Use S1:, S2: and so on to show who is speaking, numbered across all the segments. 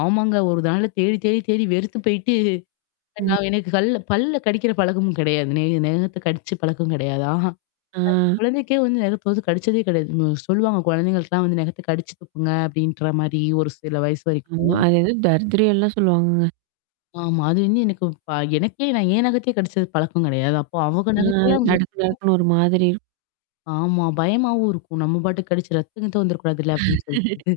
S1: ஆமாங்க. ஒரு நாளு தேடி, தேடி, தேடி வெறுத்து போயிட்டு, நான்
S2: ம்.
S1: எனக்கு கல்ல பல்ல கடிக்கிற பழக்கமும் கிடையாது. நெ நகத்த கடிச்ச பழக்கம் கிடையாது. அஹ என்
S2: ஆ.
S1: குழந்தைக்கே வந்து நெகத்து வது கடிச்சதே கிடையாது. சொல்லுவாங்க. கொழந்தைங்களுக்குலாம் வந்து நகத்து கடிச்சு துப்புங்க. அப்படின்ற மாரி ஒரு சில வயசு
S2: ஆமா.
S1: வரைக்கும்.
S2: அது ஏதோ தர்திர்யம் எல்லாம் சொல்லுவாங்கங்க.
S1: ஆமா. அது வந்து எனக்கு ப எனக்கே நான் என்ன் நகத்தே கிடைச்சது பழக்கம் கிடையாது. அப்போ அவக
S2: ஆ
S1: நகத்தல்லாம்
S2: நடுக்கு, நடுக்குன்னு ஒரு மாதிரி இருக்
S1: ஆமா. பயமாவும் இருக்கும். நம்ம பாட்டுக்கு கடிச்சு ரத்தம் கித்தம் வந்துரக்கூடாதுல்ல அப்டின்னு சொல்லிட்டு.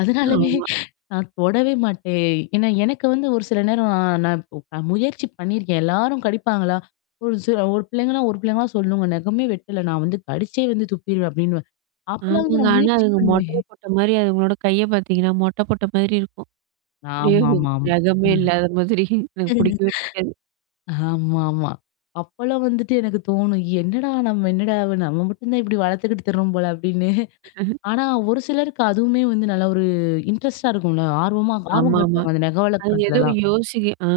S1: அதனாலயே
S2: ஆமா.
S1: நான் தொடவே மாட்டேன். ஏன்னா எனக்கு வந்து ஒரு சில நேரம் ந நான் முயற்சி பண்ணியிருக்கேன் எல்லாரும் கடிப்பாங்களா? ஒரு ஒரு பிள்ளைங்கன்னா, ஒரு பிள்ளைங்களா சொல்லுங்க. நெகமே வெட்டல நான் வந்து கடுச்சே வந்து துப்பிருவேன் அப்படின்னுவன். அப்டிலாம் வந்து
S2: ஆமாங்க.
S1: நான்
S2: ஆனா
S1: முயற்சி
S2: அதுங்க
S1: பண்ணுவேன்.
S2: மொட்டைய போட்ட மாரி அதுங்களோட கைய பாத்தீங்கன்னா, மொட்ட போட்ட மாதிரி இருக்கும். அப்படியோ
S1: ஆமாமாம்.
S2: நகமே
S1: ம்.
S2: இல்லாத மாதிரி எனக்கு புடிக்கவே பிடிக்காது.
S1: ஆமாமா. அப்பலாம் வந்துட்டு எனக்கு தோணும். என்னடா நம்ம என்னடா நம்ம மட்டும் தான் இப்டி வளத்துக்கிட்டு திருறோம் போல அப்டின்னு. ஆனா ஒரு சிலருக்கு அதுவுமே வந்து நல்ல ஒரு இன்ட்ரெஸ்ட்டா இருக்கும்ல. ஆர்வமா ஆர்வம்
S2: ஆமாமா.
S1: காட்டுவாங்க. அந்த நெக
S2: அதுங்க ஏதோ
S1: வளக்கறதுலலாம்.
S2: யோசிக்க ஆ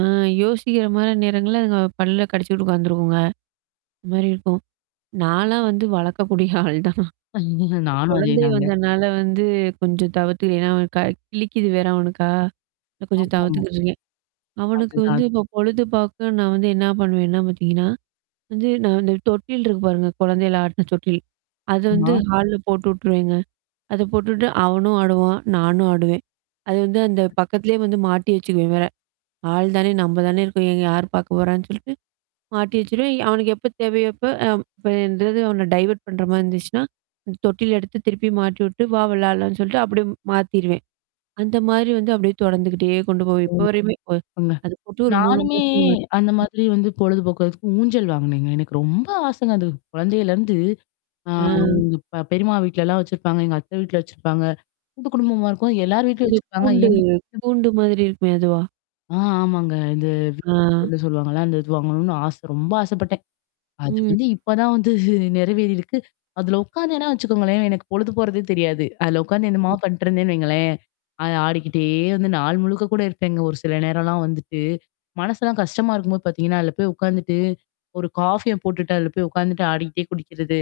S2: யோசிக்கிற மாரி நேரங்கள்ல அதுங்க பல்ல கடிச்சுக்கிட்டு உட்காந்துருக்குங்க. மாரி இருக்கும். நாலாம் வந்து வளக்கக்கூடிய ஆள் தான்.
S1: நானும்
S2: குழந்தை
S1: அதேதாங்க.
S2: வந்தனால வந்து கொஞ்சம் தவிர்த்து ஏன்னா, அவன் க கிழிக்கிது வேற அவனுக்கா. கொஞ்சம்
S1: ஆமாமா.
S2: தவிர்த்துக்கிட்டுறீங்க அவனுக்கு வந்து
S1: அதுதான்
S2: இப்ப பொழுது பாக்க நான் வந்து என்ன பண்ணுவேன்னா பாத்தீங்கன்னா? வந்து நான் இந்த தொட்டில் இருக்கு பாருங்க. குழந்தையில ஆட்டுன தொட்டில். அது வந்து
S1: ஆமா.
S2: ஹால்ல போட்டு விட்டுருவேங்க. அத போட்டுட்டு அவனும் ஆடுவான் நானும் ஆடுவேன். அது வந்து அந்த பக்கத்திலேயே வந்து மாட்டி வச்சுக்குவேன் வேற. ஆள் தானே நம்ப தானே இருக்கோம். இங்க யார் பார்க்க போறான்னு சொல்லிட்டு. மாட்டி வச்சுருவேன் அவனக்கு எப்ப தேவையோப்போ அ இப்பந்தாவது அவன டைவர்ட் பண்ற மாரி இருந்துச்சுன்னா. தொட்டில எடுத்து திருப்பி மாட்டி விட்டு, வா விளடலாம்னு சொல்லிட்டு அப்படியே மாத்திருவேன். அந்த மாதிரி வந்து அப்படியியே தொடர்ந்துகிட்டே கொண்டு போவன். இப்போ
S1: ம்
S2: வரையுமே ஒ
S1: தப்புங்க.
S2: அது போட்டு 3
S1: நானுமே
S2: மாசத்துக்கு மே
S1: அந்த மாதிரி வந்து பொழுதுபோக்குக்கு ஊஞ்சல் வாங்கனேங்க. எனக்கு ரொம்ப ஆசங்க. அது குழந்தையிலருந்து ஆ
S2: அ.
S1: எங்க ப பெரியம்மா வீட்லலாம் வச்சிருப்பாங்க. எங்க அத்த வீட்ல வச்சிருப்பாங்க. கூட்டு குடும்பமா இருக்கவும். எல்லார் வீட்லயும்
S2: அந்த
S1: வச்சிருப்பாங்க.
S2: கூண்டு
S1: எங்க
S2: கூண்டு மாதிரி இருக்குமே அதுவா?
S1: ஆ ஆமாங்க. இந்த
S2: ஆ.
S1: [unintelligible] சொல்லுவாங்கல்ல? அந்த இது வாங்கணும்னு ஆச. ரொம்ப ஆசைப்பட்டேன். அது
S2: ம்.
S1: வந்து இப்ப தான் வந்து நெறைவேறிருக்கு. அதல உட்காந்தேனா வச்சுக்கோங்களேன் எனக்கு பொழுது போறதே தெரியாது. அதுல உட்கார்ந்து என்னமா
S2: [unintelligible]
S1: பண்ணட்டுருந்தேன்னு வைங்களேன். அ ஆடிக்கிட்டே வந்து நாள் முழுக்க கூட இருப்பேங்க. ஒரு சில நேரம்லாம் வந்துட்டு. மனசெல்லாம் கஷ்டமா இருக்கும்போது பாத்தீங்கன்னா, அதுல போய் உட்காந்துட்டு. ஒரு காஃபிய போட்டுட்டு அதுல போய் உட்காந்துட்டு ஆடிக்கிட்டே குடிக்கிறது.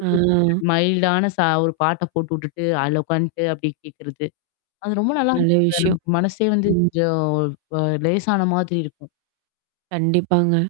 S2: ஆ.
S1: மைல்டான சா ஒரு பாட்ட போட்டு விட்டுட்டு அதுலா உகாண்ட்டு அப்டே கேட்கறது. அது ரொம்ப நல்லா
S2: நல்ல
S1: இருக்கும்.
S2: விஷயம்.
S1: நமக்கு மனசே வந்து
S2: ம்
S1: கொஞ்சம் அ லேசான மாதிரி இருக்கும்.
S2: கண்டிப்பாங்க.